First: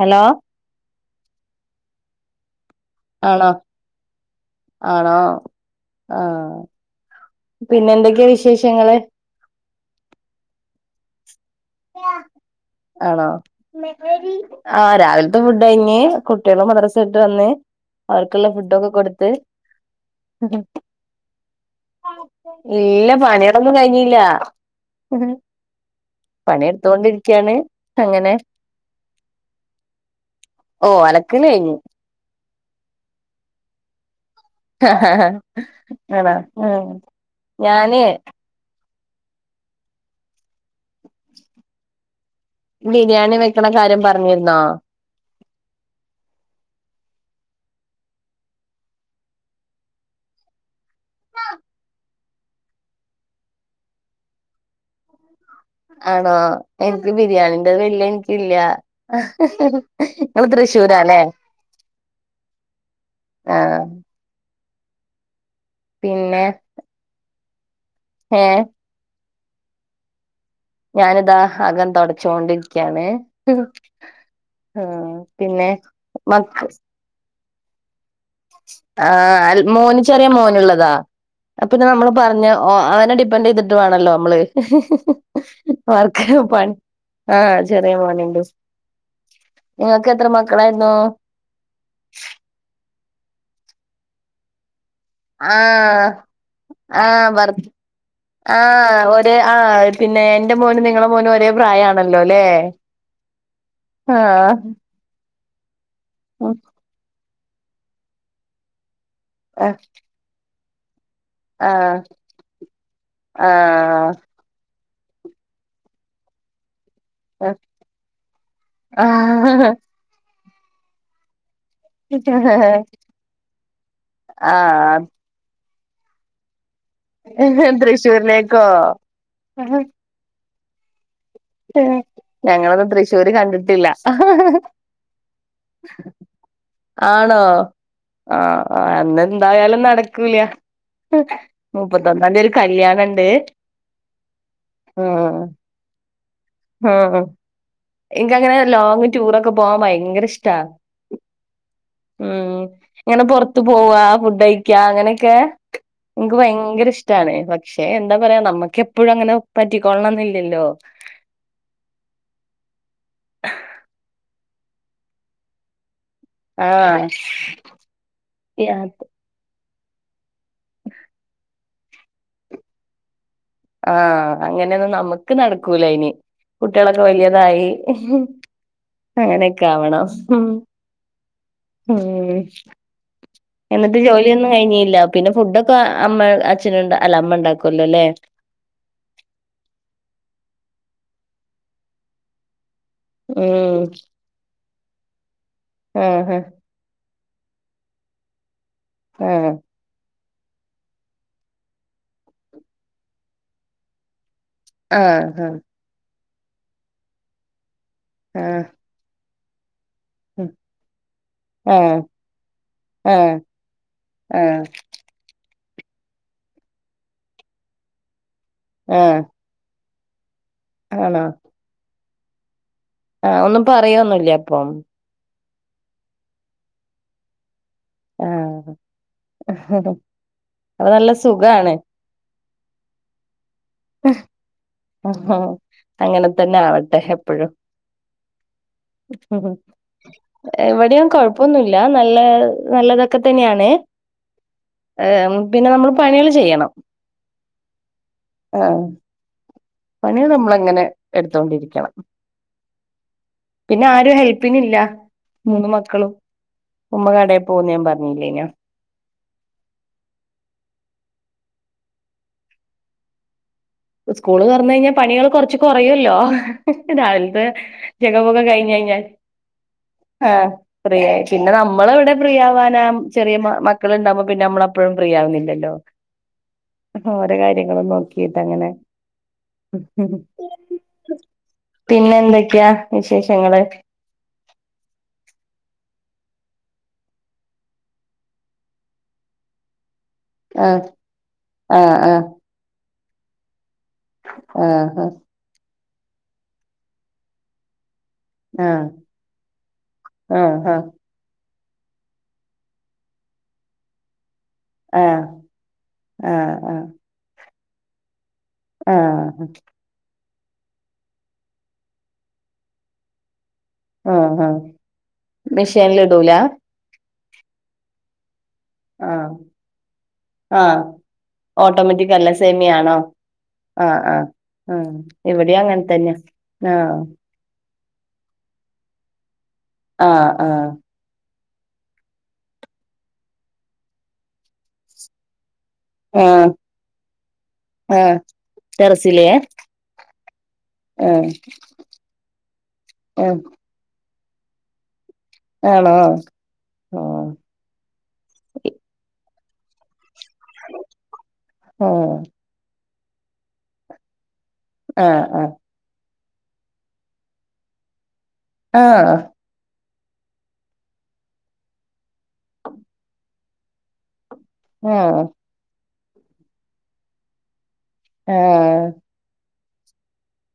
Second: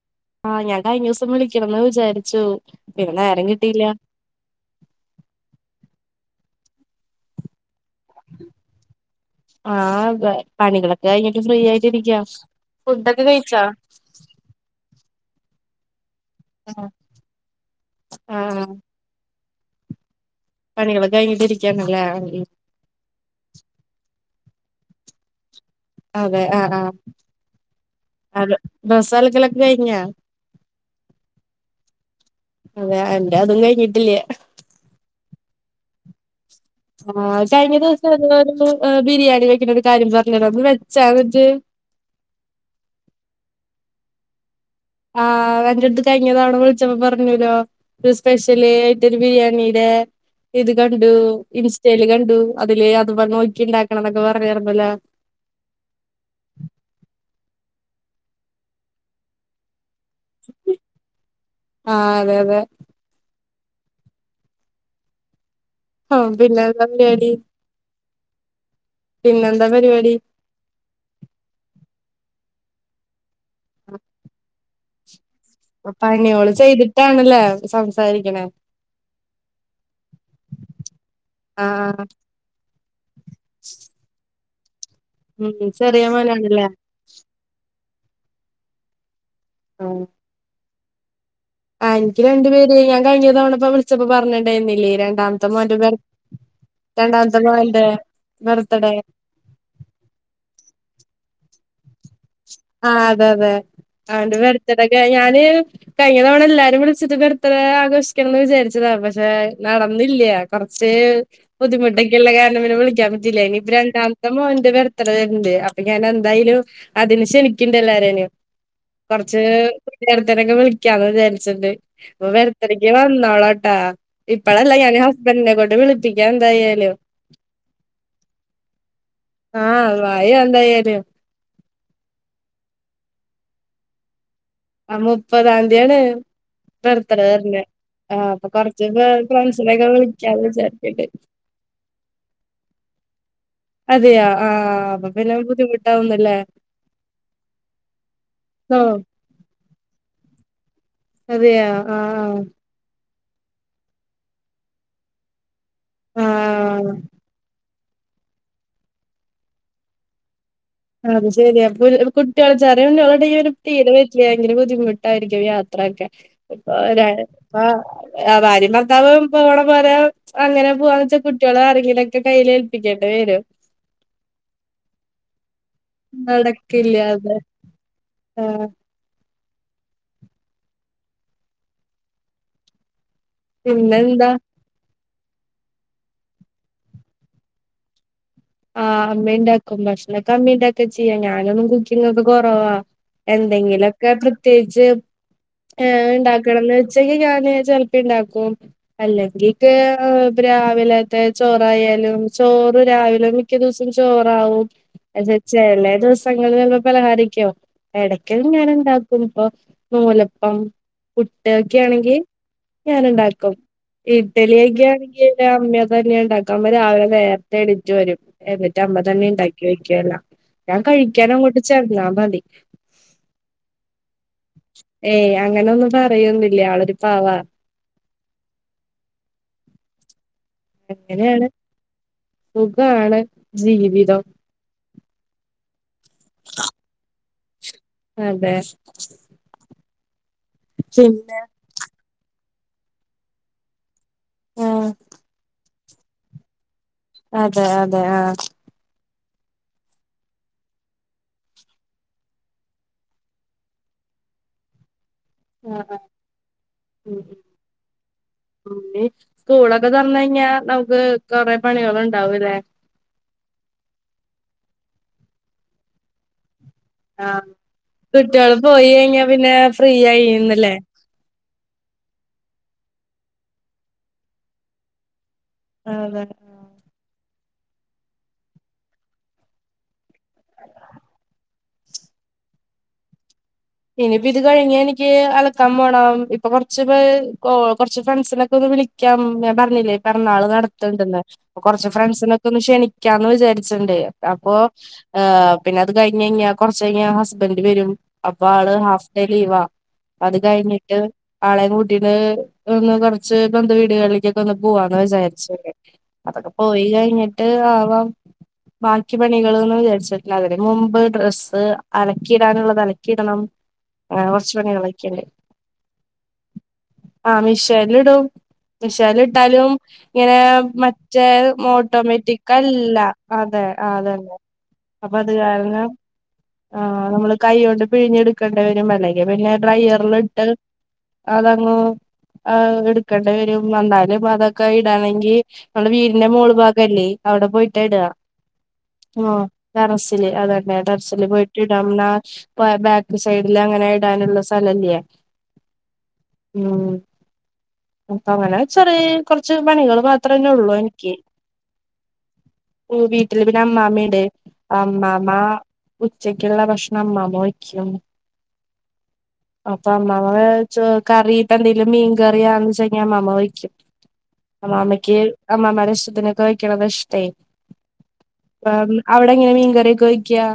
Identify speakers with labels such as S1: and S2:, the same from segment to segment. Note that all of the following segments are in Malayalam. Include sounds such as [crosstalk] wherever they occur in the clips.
S1: ഹലോ
S2: ആ ഞാൻ കഴിഞ്ഞ ദിവസം വിളിക്കണംന്ന് വിചാരിച്ചു പിന്നെ
S1: ആണോ
S2: നേരം കിട്ടിയില്ല
S1: ആണോ ആ പിന്നെ എന്തൊക്കെയാ വിശേഷങ്ങള്
S2: ആ പ പണികളൊക്കെ കഴിഞ്ഞിട്ട് ഫ്രീ ആയിട്ടിരിക്കാ ഫുഡൊക്കെ
S1: ആണോ
S2: കഴിച്ചോ
S1: ആഹ് രാവിലത്തെ ഫുഡ് കഴിഞ്ഞ് കുട്ടികള് മദ്രസ വിട്ട് വന്ന് അവർക്കുള്ള
S2: ആഹ്
S1: ഫുഡൊക്കെ കൊടുത്ത് ഉം
S2: പണികളൊക്കെ കഴിഞ്ഞിട്ട് ഇരിക്കാണല്ലേ ഉം
S1: ഇല്ല പണികളൊന്നും കഴിഞ്ഞില്ല
S2: അതെ ആഹ് ആഹ്
S1: പണിയെടുത്തോണ്ടിരിക്കയാണ് അങ്ങനെ
S2: അല ഡ്രസ്സ് അലക്കലൊക്കെ കഴിഞ്ഞാ
S1: ഓ അലക്കല് കഴിഞ്ഞു
S2: അതെയോ എന്റെ അതും കഴിഞ്ഞിട്ടില്ല
S1: ഹ ഹ ഹ ആണോ ആഹ്
S2: ആഹ് കഴിഞ്ഞ ദിവസം എന്തോ ഒരു ബിരിയാണി വെക്കണ ഒരു കാര്യം പറഞ്ഞില്ലേ അത് വെച്ചാ എന്നിട്ട്
S1: ബിരിയാണി വെക്കണ കാര്യം പറഞ്ഞിരുന്നോ
S2: ആ ഹ്എന്റെ അടുത്ത് കഴിഞ്ഞതാണോന്ന് വിളിച്ചപ്പോ പറഞ്ഞൂലോ ഒരു സ്പെഷൽ ആയിട്ടൊരു ബിരിയാണീടെ ഇത് കണ്ടു ഇൻസ്റ്റയിൽ കണ്ടു അതില് അതുപോലെ നോക്കി ഉണ്ടാക്കണം എന്നൊക്കെ പറഞ്ഞാരുന്നല്ലോ
S1: ആണോ എനിക്ക് ബിരിയാണീന്റെ വലിയ എനിക്കില്ല നിങ്ങള് തൃശ്ശൂരാല്ലേ
S2: ആഹ് അതെ അതെ
S1: ആഹ്
S2: ഉം പിന്നെ എന്താ പരിപാടി
S1: ഏ
S2: പിന്നെന്താ പരിപാടി
S1: ഞാനിതാ അകം തുടച്ചോണ്ടിരിക്കയാണ് ഉം ആഹ്
S2: അപ്പൊ പണിയോള് ചെയ്തിട്ടാണല്ലേ സംസാരി
S1: ആഹ് അൽ മോന് ചെറിയ മോനുള്ളതാ അപ്പൊ പിന്നെ
S2: ആഹ്
S1: നമ്മള് പറഞ്ഞ് ഓ അവനെ ഡിപ്പൻഡ് ചെയ്തിട്ട് വേണല്ലോ നമ്മള്
S2: ഉം ചെറിയ
S1: അവർക്ക്
S2: മോനാണല്ലേ
S1: പണി ആഹ് ചെറിയ മോനുണ്ട്
S2: ആഹ്
S1: നിങ്ങക്ക് എത്ര മക്കളായിരുന്നൂ
S2: ആഹ് എനിക്ക് രണ്ടു പേര് ഞാൻ കഴിഞ്ഞ തവണപ്പൊ വിളിച്ചപ്പോ പറഞ്ഞിണ്ടായിരുന്നില്ലേ രണ്ട് രണ്ടാമത്തെ
S1: ആ
S2: മോന്റെ ബർ
S1: ആ
S2: രണ്ടാമത്തെ മോന്റെ ബെർത്തഡേ
S1: അതെ ആ പിന്നെ എന്റെ മോനും നിങ്ങള മോനും ഒരേ പ്രായാണ് അല്ലോ ലേ ആഹ്
S2: ഞാ ഞാന് കഴിഞ്ഞ തവണ എല്ലാരും വിളിച്ചിട്ട് ബെർത്തിഡേ ആഘോഷിക്കണം എന്ന് വിചാരിച്ചതാ പക്ഷേ പക്ഷേ
S1: ആ
S2: നടന്നില്ല കൊറച്ച് ബുദ്ധിമുട്ടൊക്കെള്ള കാരണം പിന്നെ വിളിക്കാൻ പറ്റിയില്ല
S1: ആ
S2: ഇനിപ്പൊ രണ്ടാമത്തെ മോന്റെ ബെർ ആസേവര്ണ്ട് അപ്പൊ ഞാൻ എന്തായാലും അതിന് ക്ഷണിക്കണ്ട് എല്ലാരേനേം
S1: ആ ആ
S2: കൊറച്ച് ബെർ ത്തഡേഒക്കെ ക്കെ വിളിക്കാന്ന് വിചാരിച്ചിണ്ട് ഇപ്പൊ ബെർത്തടക്ക് വന്നോളാട്ടാ ഇപ്പഴല്ല
S1: ആ
S2: ഞാന് ഹസ് ബൻഡ്നെകൊണ്ട് വിളിപ്പിക്കാം എന്തായാലും
S1: എന്ത് തൃശ്ശൂരിലേക്കോ
S2: ആഹ് വായോ എന്തായാലും
S1: ഞങ്ങളൊന്നും തൃശ്ശൂര് കണ്ടിട്ടില്ല
S2: അ മുപ്പതാംതിയാണ് ബെർത്ത്ഡേ
S1: ആണോ
S2: വര്നെ ആഹ്
S1: ആ
S2: അപ്പൊ കൊറച്ച്
S1: അന്ന് എന്തായാലും
S2: ഫ്രൻസിനൊക്കെ വിളിക്കാന്ന് വിചാരിക്ക്ണ്ട്.
S1: മുപ്പത്തൊന്നാംതി ഒരു കല്യാണണ്ട്
S2: അതെയോ ആഹ് അപ്പൊ പിന്നെ ബുദ്ധിമുട്ടാവുന്നല്ലേ
S1: ആഹ് ഇൻക്കങ്ങനെ
S2: ഓ
S1: ലോങ്ങ് ടൂറൊക്കെ പോവാൻ ഭയങ്കര ഇഷ്ടാ
S2: അതെയോ ആഹ്
S1: ഉം ഇങ്ങനെ പൊറത്ത് പോവാഫുഡ് കഴിക്ക അങ്ങനെക്കെ ഇൻക്ക് ഭയങ്കര
S2: ആഹ്
S1: ഇഷ്ടാണ് ഇതൊക്കെ ക്ഷെ എന്താ പറയാ നമ്മക്ക് എപ്പഴും അങ്ങനെ പറ്റിക്കോളണം എന്നില്ലല്ലോ.
S2: അത് ശരി അപ്പൊ കുട്ടിയോട് ചെറിയ [unintelligible] തീരം പറ്റൂല ഭയങ്കര ബുദ്ധിമു യിരിക്കും യാത്രൊക്കെ
S1: ആ
S2: ഇപ്പൊ ഭാര്യ ഭർത്താവും. പോകണ പോലെ അങ്ങനെ പോവാന്ന് വെച്ചാൽ കുട്ടികളെ ആരെങ്കിലുക്കെ കയ്യില് ഏൽപ്പിക്കേണ്ടി വരും.
S1: ആഹ് അങ്ങനെന്നും നമ് ക്ക് നടക്കൂലയ്ന് കുട്ട്യാളൊക്കെ
S2: നടക്കില്ലാതെ
S1: വല്യേതായി.
S2: ആഹ്
S1: അങ്ങനെക്കാവണം ഉം എന്നിട്ട്
S2: പിന്നെന്താ
S1: ജോലിയൊന്നും കഴിഞ്ഞില്ല. പിന്നെ ഫുഡൊക്കെ അമ്മ അച്ഛന അല്ല അമ്മ ഇണ്ടാക്കുല്ലോ അല്ലേ?
S2: ആഹ് അമ്മ ഇണ്ടാക്കും ഭക്ഷണൊക്കെ അമ്മിണ്ടാക്കി വെച്ചിക്കാ ഞാനൊന്നും കുക്കിങ്ങൊക്കെ കൊറവാ.
S1: ഉം
S2: എന്തെങ്കിലൊക്കെ പ്രത്യേകിച്ച് ഏഹ്
S1: ആഹ്
S2: ഇണ്ടാക്കണന്ന്. ഉച്ചക്ക് ഞാന് ചെലപ്പിണ്ടാക്കും അല്ലെങ്കി
S1: ആഹ്
S2: ഏഹ് രാവിലെത്തെ ചോറായാലും ചോറ് രാവിലെ. മിക്ക ദിവസും ചോറാവും
S1: ആഹ്
S2: ചെലെ ദിവസങ്ങളിലൊക്കെ പലഹാരെക്കാവും. എടക്കും ഞാൻ
S1: ആഹ്
S2: ഇണ്ടാക്കും ഇപ്പൊ നൂലപ്പം, പുട്ട് ഒക്കെ
S1: ആഹ്
S2: ആണെങ്കി
S1: ആഹ്
S2: ഞാന്ണ്ടാക്കും
S1: ആഹ്
S2: ഇഡ്ഡലിയൊക്കെ അമ്മ തന്നെ ഇണ്ടാക്ക അമ്മ രാവിലെ നേരത്തെ എണീറ്റ് വരും എന്നിട്ട് അമ്മ
S1: ആഹ്
S2: തന്നെ ഇണ്ടാക്കി ക്കല്ല ഞാൻ കഴിക്കാനങ്ങോട്ട് ചെന്നാമതി.
S1: ആഹ്ംഒന്നും പറയൊന്നുല്ലേ അപ്പം?
S2: ഏയ് അങ്ങനൊന്നും പറയൊന്നുല്ല ആളൊരു പാവാ
S1: ആഹ് അപ്പൊ നല്ല
S2: അങ്ങനെയാണ്
S1: സുഖാണ്
S2: സുഖാണ് ജീവിതം.
S1: അങ്ങനെ തന്നെ ആവട്ടെ എപ്പഴും.
S2: അതെ
S1: ഇവിടേം
S2: പിന്നെ
S1: കൊഴപ്പൊന്നുല്ല. ല്ല നല്ലതൊക്കെ തന്നെയാണ്
S2: ആഹ്
S1: പിന്നെ നമ്മള് പണികള് ചെയ്യണം.
S2: അതെ അതെ ആഹ്.
S1: ആഹ് പണി നമ്മളങ്ങനെ എടുതോണ്ടിരിക്കണം. പിന്നെ ആരും ഹെൽപ്പിനില്ല മൂന്ന്
S2: ആഹ്
S1: മക്കളും ഉമ്മ
S2: ഉം
S1: കടെ പോവുംന്ന് ഞാൻ പറഞ്ഞില്ലെയ്നോ.
S2: സ്കൂളൊക്കെ തൊർന്ന് കഴിഞ്ഞാ നമുക്ക് കൊറെ പണികള് ഇണ്ടാവൂല്ലേ?
S1: സ്കൂള് തൊറന്നഴിഞ്ഞാ പണികൾ കൊറച്ച് കൊറയൊല്ലോ. രാവിൽത്തെ
S2: ആഹ്
S1: ജഗ പൊക
S2: കുട്ടികള്
S1: കഴിഞ്ഞ്
S2: പോയി
S1: കഴിഞ്ഞാ
S2: പിന്നെ ഫ്രീ
S1: ആഹ്
S2: ആയിന്നല്ലേ
S1: ഫ്രീയായി. പിന്നെ നമ്മളെവിടെ ഫ്രീ ആവാനാ ചെറിയ മക്കള്ണ്ടാവുമ്പൊ പിന്നെ നമ്മളെപ്പഴും ഫ്രീ ആവുന്നില്ലല്ലോ.
S2: ആഹ് അതാണ്
S1: ഓരെ കാര്യങ്ങളും നോക്കിട്ട് അങ്ങനെ മ് പിന്നെ എന്തൊക്കെയാ വിശേഷങ്ങള്
S2: ഇനിയിപ്പ ഇത് കഴിഞ്ഞ എനിക്ക് അലക്കാൻ പോണം ഇപ്പൊ കൊറച്ച് കുറച്ച് ഫ്രണ്ട്സിനൊക്കെ ഒന്ന് വിളി ക്കാം ഞാൻ പറഞ്ഞില്ലേ പിറന്നാള്
S1: ആഹ്
S2: നടത്ത്ണ്ട്ന്ന് അപ്പൊ കൊറച്ച്
S1: ആഹ് ആഹ്
S2: ഫ്രണ്ട്സിനൊക്കെ ഒന്ന് ക്ഷണിക്കാന്ന് വിചാരിച്ചിണ്ടെ അപ്പൊ
S1: ആഹ്
S2: പിന്നെ അത് കയ്ഞ്ഞയ്ഞ്ഞാ കൊർച്ചയ്ഞ്ഞ ഹസ്ബൻ്റ് വരും അപ്പ ആള് ഹാഫ്ഡേ ലീവാ അത്
S1: ആഹ് ആഹ്
S2: കഴിഞ്ഞിട്ട് ആളേം കുട്ടീട്ട് ഒന്ന് കുറച്ച് ബന്ധു വീടുകളിലേക്ക് ഒന്ന് പോവാന്ന്
S1: ആഹ്
S2: വിചാരിച്ച്ണ്ട്
S1: ആഹ്
S2: അതൊക്കെ
S1: ആഹ്
S2: പോയി കഴിഞ്ഞിട്ട് ആവാം
S1: ആഹ്
S2: ബാക്കി
S1: ആഹ്
S2: പണികൾന്ന് വിചാരിച്ചിട്ടില്ല അതിന് മുമ്പ് ഡ്രസ്സ് അലക്കിയിടാനുള്ളത് അല കിടണം അങ്ങനെ
S1: ആഹ്
S2: കെർച്ച്
S1: ആഹ്
S2: പണികളോക്കിണ്ട്
S1: മെഷീനിൽ ഇടൂല
S2: ആഹ് മിഷലിടും
S1: ആഹ്
S2: മിഷേലിട്ടാലും ഇങ്ങനെ
S1: ആഹ്
S2: മറ്റേ
S1: ഓട്ടോമാറ്റിക് അല്ല സെമി ആണോ
S2: ഓട്ടോമിറ്റിക്കല്ല അതെ ആഹ് അതന്നെ
S1: ആഹ്
S2: അപ്പൊ അത്
S1: ഇവടെയും അങ്ങൻ തന്നെ ആഹ്
S2: കൈയൊണ്ട് പിഴിഞ്ഞെടുക്കേണ്ടവരും അല്ലെങ്കി പിന്നെ
S1: ആഹ്
S2: ഡ്രയറിലിട്ട്
S1: ആഹ്
S2: അതങ്ങ് ആഹ് എടുക്കേണ്ടി വെരും വന്നാലും അതൊക്കെ ഇടണെങ്കി നമ്മടെ വീടിന്റെ
S1: ആഹ്
S2: മോള് ഭാഗല്ലേ അവടെ പോയിട്ടാ ഇട
S1: ആഹ് ടെറസിലേ
S2: മ് ഡെറസില് അതന്നെ ഡെറസില്
S1: ആഹ്
S2: പോയിട്ട് ഇടാം എന്നാ ബാ ബാക്ക്
S1: ആഹ്
S2: സൈഡില് അങ്ങനെ ഇടാനുള്ള സ്ഥല ഇല്ല്യയെ
S1: ആണോ
S2: മ്
S1: ആഹ്
S2: അപ്പം അങ്ങനെ ചെറി കൊറച്ച് പണികള് ബാ അത്രന്നേ ഉള്ളു എനിക്ക്
S1: ആഹ്
S2: വീട്ടില് പിന്നെ അമ്മാമ്മയിണ്ട് അമ്മാമ്മ
S1: ആഹ്
S2: ഉച്ചക്കൊള്ള ഭക്ഷണം അമ്മാമ്മ വെക്കും
S1: ആഹ്
S2: അപ്പൊ അമ്മാമ്മ കറി ഇപ്പ എന്തെലും മീൻ കറിയാന്ന് വെച്ച് കയിഞ്ഞ അമ്മാമ്മ വെക്കും അമ്മാമ്മയ്ക്ക്
S1: ആഹ്
S2: അമ്മാമ്മേടെ ഇഷ്ടത്തിനൊക്കെ വെയ്ക്കണത് ഇഷ്ടേ
S1: ആഹ്
S2: അപ്പം അവടെ എങ്ങനെ മീൻകറി ഒക്കെ വെക്ക്യാ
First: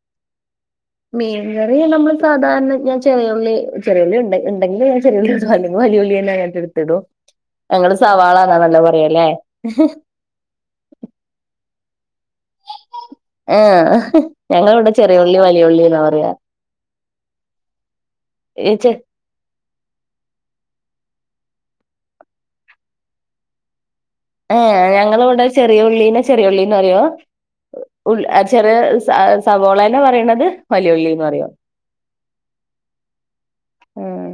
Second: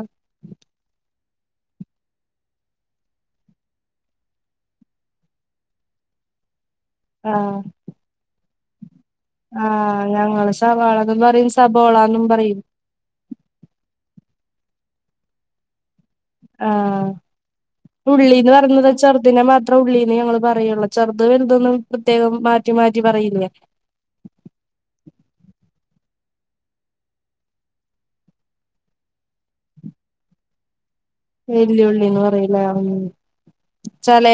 S1: മീൻകറി നമ്മൾ സധാരണ ഞാൻ ചെറിയുള്ളി ചെറിയുള്ളി ഉണ്ടെ ഉണ്ടെങ്കി ഞാൻ [unintelligible] വലിയുള്ളി തന്നെ എടുത്തിടോ
S2: ആഹ്
S1: ഞങ്ങള് സവാളാന്നാ [unintelligible] പറയല്ലേ
S2: ആഹ് ഞങ്ങള് സവാളാന്നും പറയും സബോളാന്നും പറയും
S1: ആഹ് ഞങ്ങള് ഇവടെ ചെറിയുള്ളി വലിയുള്ളിന്നാ പ
S2: ആഹ് ഉള്ളിന്ന് പറയുന്നത് ചെർ തിനെ മാത്രം ഉള്ളീന്ന് ഞങ്ങള് പറയുള്ള് ചെറുത് വലുതൊന്നും പ്രത്യേകം മാറ്റി മാറ്റി പറയില്ല
S1: ഏയ് ഞങ്ങള് ഇവടെ ചെറിയ ഉള്ളിനെ ചെറിയ ഉള്ളിന്ന് പറയും ഉള് ചെറിയ സ സവോളെനെ പറയണത് വലിയുള്ളിന്ന് പറയും
S2: വല്യയുള്ളിന്ന് പറയുല്ലേ മ് ച്ചാലെ
S1: ഉം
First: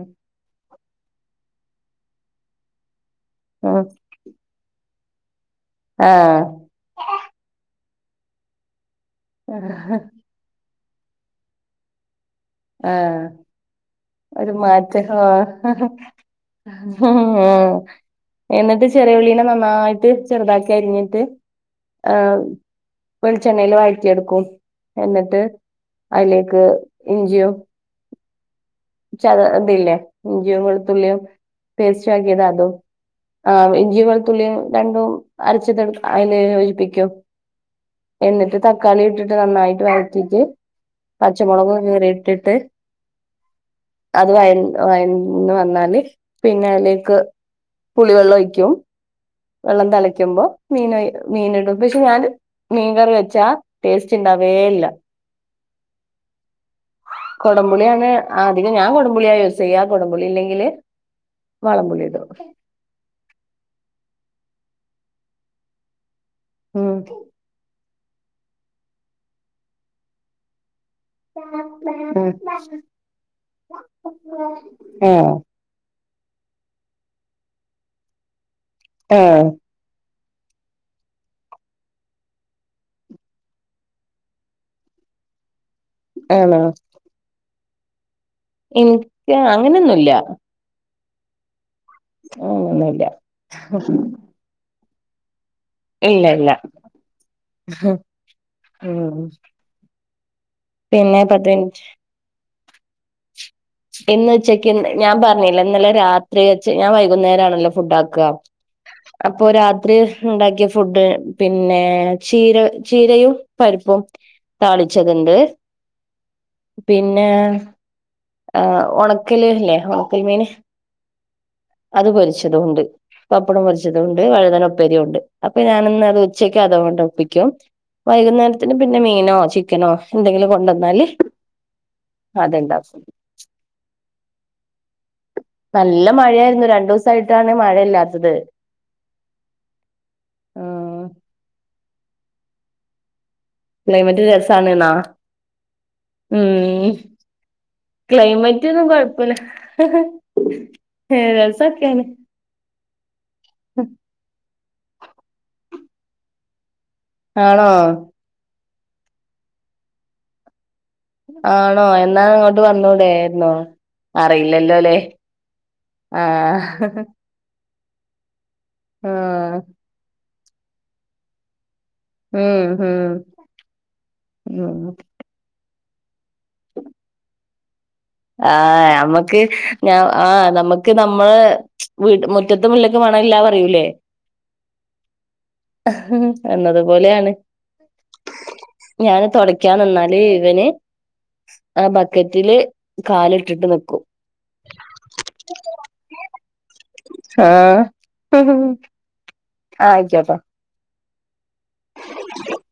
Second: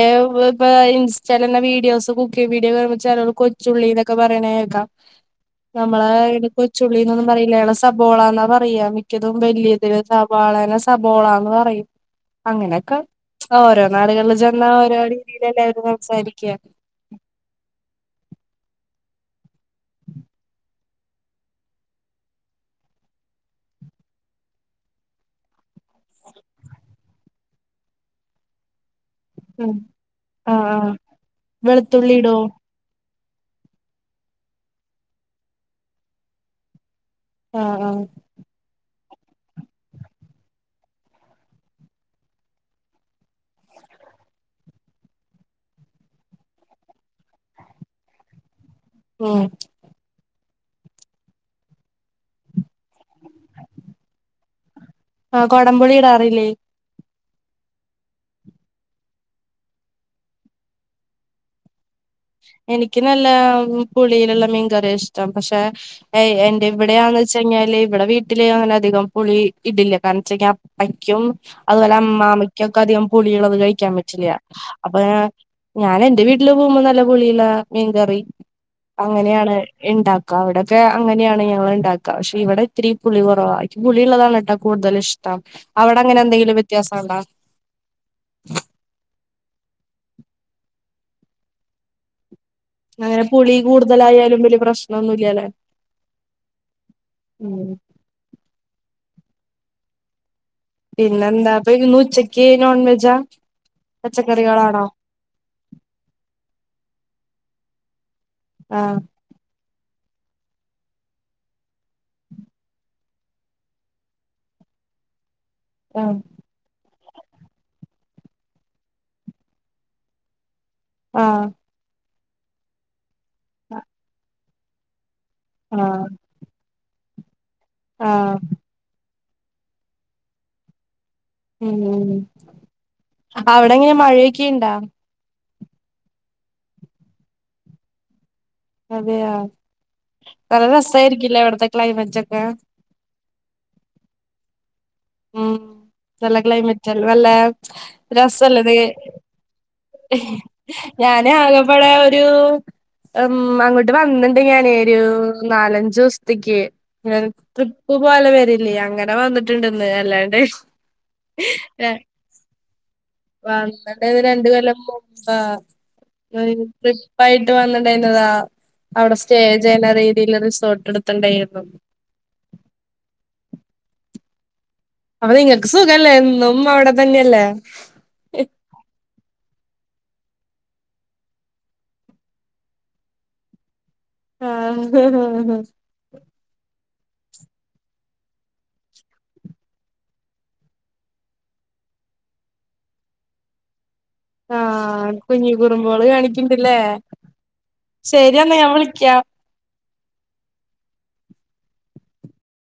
S2: ഇപ്പ ഇൻസ്റ്റാലന്നെ വീഡിയോസ് കുക്കിങ്ങ് വീഡിയോ കാണുമ്പോ ചെല
S1: ഉം
S2: കൊച്ചുള്ളിന്നൊക്കെ പറയണേക്കാം നമ്മളാ
S1: ആഹ്
S2: [unintelligible] കൊച്ചുള്ളിനൊന്നും പറയില്ല ഞങ്ങള് സബോളന്നാ പറയാ മിക്കതും വല്യയതിനും സവാളെനെ സബോളാന്ന് പറയും അങ്ങനെയൊക്കെ
S1: ആഹ്
S2: ഓരോ നാടുകളില്
S1: ഒരു
S2: ചെന്നാ ഓരോ
S1: മാറ്റം
S2: രീതിയില് എല്ലാവരും സംസാരിക്യ
S1: മ് എന്നിട്ട് ചെറിയ ഉളളിനെ നന്നായിട്ട് ചെറുതാക്കി അരിഞ്ഞിട്ട് ആഹ് വെളിച്ചെണ്ണെല് വഴറ്റിയെടുക്കും എന്നിട്ട് അയിലേക്ക് ഇഞ്ചിയും ച്ച് അത്
S2: ഉം
S1: ഇതില്ലേ ഇഞ്ചിയും
S2: ആഹ് ആഹ്
S1: വെളുത്തുളളിയും
S2: വെളുത്തുള്ളി ഇടോ
S1: പേസ്റ്റക്കിയത് അതും ആഹ് ഇഞ്ചിയും വെളുത്തുള്ളിയും രണ്ടും അരച്ചത് അയിന് [unintelligible]
S2: ആഹ് ആഹ്
S1: എന്നിട്ട് തക്കാളി ഇട്ടിട്ട് നന്നായിട്ട് വഴറ്റിട്ട് പച്ചമൊളക് കീറിട്ടി ട്ട് അത് വഴഞ്ഞ് വയന്ന് വന്നാല് പിന്നെ അയിലേക്ക് പുളിവെള്ളം ഒയിക്കും
S2: ഉം
S1: വെള്ളം തളയ്ക്കുമ്പോ മീനയ് മീനിടും പക്ഷെ ഞാൻ മീൻകറി വെച്ചാ ടേസ്റ്റ് ഇണ്ടാവേ ഇല്ല
S2: ആഹ് കൊടംപുളി ഇടാറില്ലേ?
S1: കൊടംമ്പുളിയാണ് അധികം ഞാൻ കൊടപുളിയാ യൂസ് ചെയ്യാ കൊടംപുളി ഇല്ലെങ്കില് വാളൻ പുളി ഇടും
S2: എനിക്ക് നല്ല ഉം പുളിയില്ള്ള മീൻ കറിയാ ഇഷ്ടം പക്ഷെ എ എന്റെ
S1: ഉം
S2: ഇവിടെയാണ് ച്ചെഞ്ഞാല് ഇവടെ വീട്ടില് അങ്ങനധികം പുളി ഇടില്ല. കാരണം ചെ ക്കാ അക്കും
S1: ഉം
S2: അമ്മാമയ്കൊക്കെ അധികം പുളികളൊന്നും കഴിക്കാൻ പറ്റില്ല അപ്പൊ
S1: ആഹ്
S2: ഞാൻ ഞാൻ എന്റെ വീട്ടില് പോകുമ്പോ നല്ല പുളിള്ള മീൻകറി
S1: ആഹ്
S2: അങ്ങനെയാണ് ഇണ്ടാക്കാ അവ്ടൊക്കെ അങ്ങനെയാണ് ഞങ്ങള്ണ്ടാക്കാ, പക്ഷെ ഇവിടെ ഇത്തിരി പുളി കുറവാ. ഇച്ച് പുളിള്ളതാണ് ട്ടോ കൂടുതൽ ഇഷ് ട്ടാ അവട അങ്ങനെ എന്തെങ്കിലും
S1: ആണോ
S2: വ്യത്യാസം ഒണ്ടാ?
S1: ഇൻക്ക് അങ്ങനെന്നുല്ല ആങ്ങനെ
S2: അങ്ങനെ പുളി കൂടുതലായാലും വെല്യ പ്രശ്നൊന്നുല്ലല്ലെ?
S1: ഇല്ല ഇല്ല ഉം പിന്നെ പത്ത്
S2: പിന്നെന്താ
S1: മിനിറ്റ്
S2: അപ്പന്ന് ഉച്ചക്ക് നോൺ വെജാ?
S1: ഇന്ന് ഉച്ചക്ക്
S2: പച്ചക്കറികളാണോ
S1: ഞാൻ പറഞ്ഞിലെ ഇന്നലെ രാത്രി വെച്ച് ഞാൻ വൈകുന്നേരം ആണല്ലോ ഫുഡ് ആക്കാ
S2: ആഹ്
S1: അപ്പൊ രാത്രി ണ്ടാക്കിയ ഫുഡ് പിന്നെ ചീര ചീരയും പരിപ്പും താളിച്ചത്ണ്ട്
S2: ആഹ്
S1: പിന്നെ ആഹ് ഒണക്കല് ല്ലേ ഒണക്കൽ മീന്.
S2: ആഹ്
S1: അത് പൊരിച്ചതൊണ്ട്, പപ്പടം പൊരിച്ചതൊണ്ട്, വഴുതന ഉപ്പേരിയുണ്ട് അപ്പൊ ഞാനന്ന്
S2: ആഹ്
S1: അത് ഉച്ചയ്ക്ക് അതൊണ്ട് ഒപ്പിക്കും
S2: ആഹ്
S1: വൈകുന്നേരത്തിന് പിന്നെ മീനോ ചിക്കനോ എന്തെങ്കിലും കൊണ്ടുവന്നാല്
S2: ഉം
S1: അതുണ്ടാക്കും
S2: അവടെ ങ്ങനാ മഴയൊക്കെണ്ടാ
S1: നല്ല മഴയായിരുന്നു രണ്ടുസായിട്ടാണ് മഴയില്ലാത്തത്.
S2: അതെയാ നല്ല
S1: ഉം
S2: രസായിരിക്കില്ലേ വടെത്തെ ക്ലൈമറ്റ് ഒക്കെ?
S1: ക്ലൈമറ്റ് രസാണ് ന്നാ
S2: ഉം നല്ല ക്ലൈമറ്റ് അല്ല നല്ല
S1: ക്ലൈമറ്റ്
S2: രസല്ലത്
S1: ഒന്നും കൊഴപ്പില്ല
S2: ഞാനാകബടെ
S1: രസൊക്കെയാണ്
S2: ഒരു ഉം അങ്ങോട്ട് വന്ന്ണ്ട് ഞാന് ഒരു നാലഞ്ചോസ്ത്തേക്ക്. എൻ
S1: ആണോ
S2: ട്രിപ്പ് പോലെ വരില്ല്യേ? അങ്ങനെ വന്നിട്ടുണ്ടന്ന് അല്ലാണ്ട്.
S1: ആണോ എന്നാ അങ്ങോട്ട് വന്നൂടെേ?
S2: വന്നത് രണ്ട് കൊല്ലം മുമ്പാ
S1: ആഹ്
S2: [unintelligible] പ്പായിട്ട് വന്നിട്ടണ്ടായിരുന്നതാ അവടെ സ്റ്റേ
S1: ആഹ്
S2: ചെയ്യണ്ട രീതിയിലത് റിസോർട്ട് ട്ത്ത്ണ്ടായിരുന്നു.
S1: ഉം ഉം ഉം
S2: അപ്പ നിങ്ങക്ക് സുഖല്ലേ എന്നും അവടെ തന്നെയല്ലേ?
S1: ആഹ് ഞമ്മക്ക് ഞ ആഹ് നമ്മക്ക് ഞമ്മളെ വീട്ട് മു റ്റത്തെ മുല്ലക്ക് മണമില്ല പറയൂലേ?
S2: ആഹ്
S1: എന്നതുപോലെയാണ് ഞാന് തൊടക്കാൻ നിന്നാല് ഇവന് ആ ബക്കറ്റില് കാല്ട്ട്ട്ട് ന്ക്കും
S2: ആഹ് കുഞ്ഞി കുറുമ്പോള് കാണിക്കിണ്ടില്ലേ
S1: ആഹ്
S2: ശരിയെന്നാ ഞാൻ വിളിക്കാം
S1: ആഹ് ആയ്ക്കോട്ടെ [inaudible]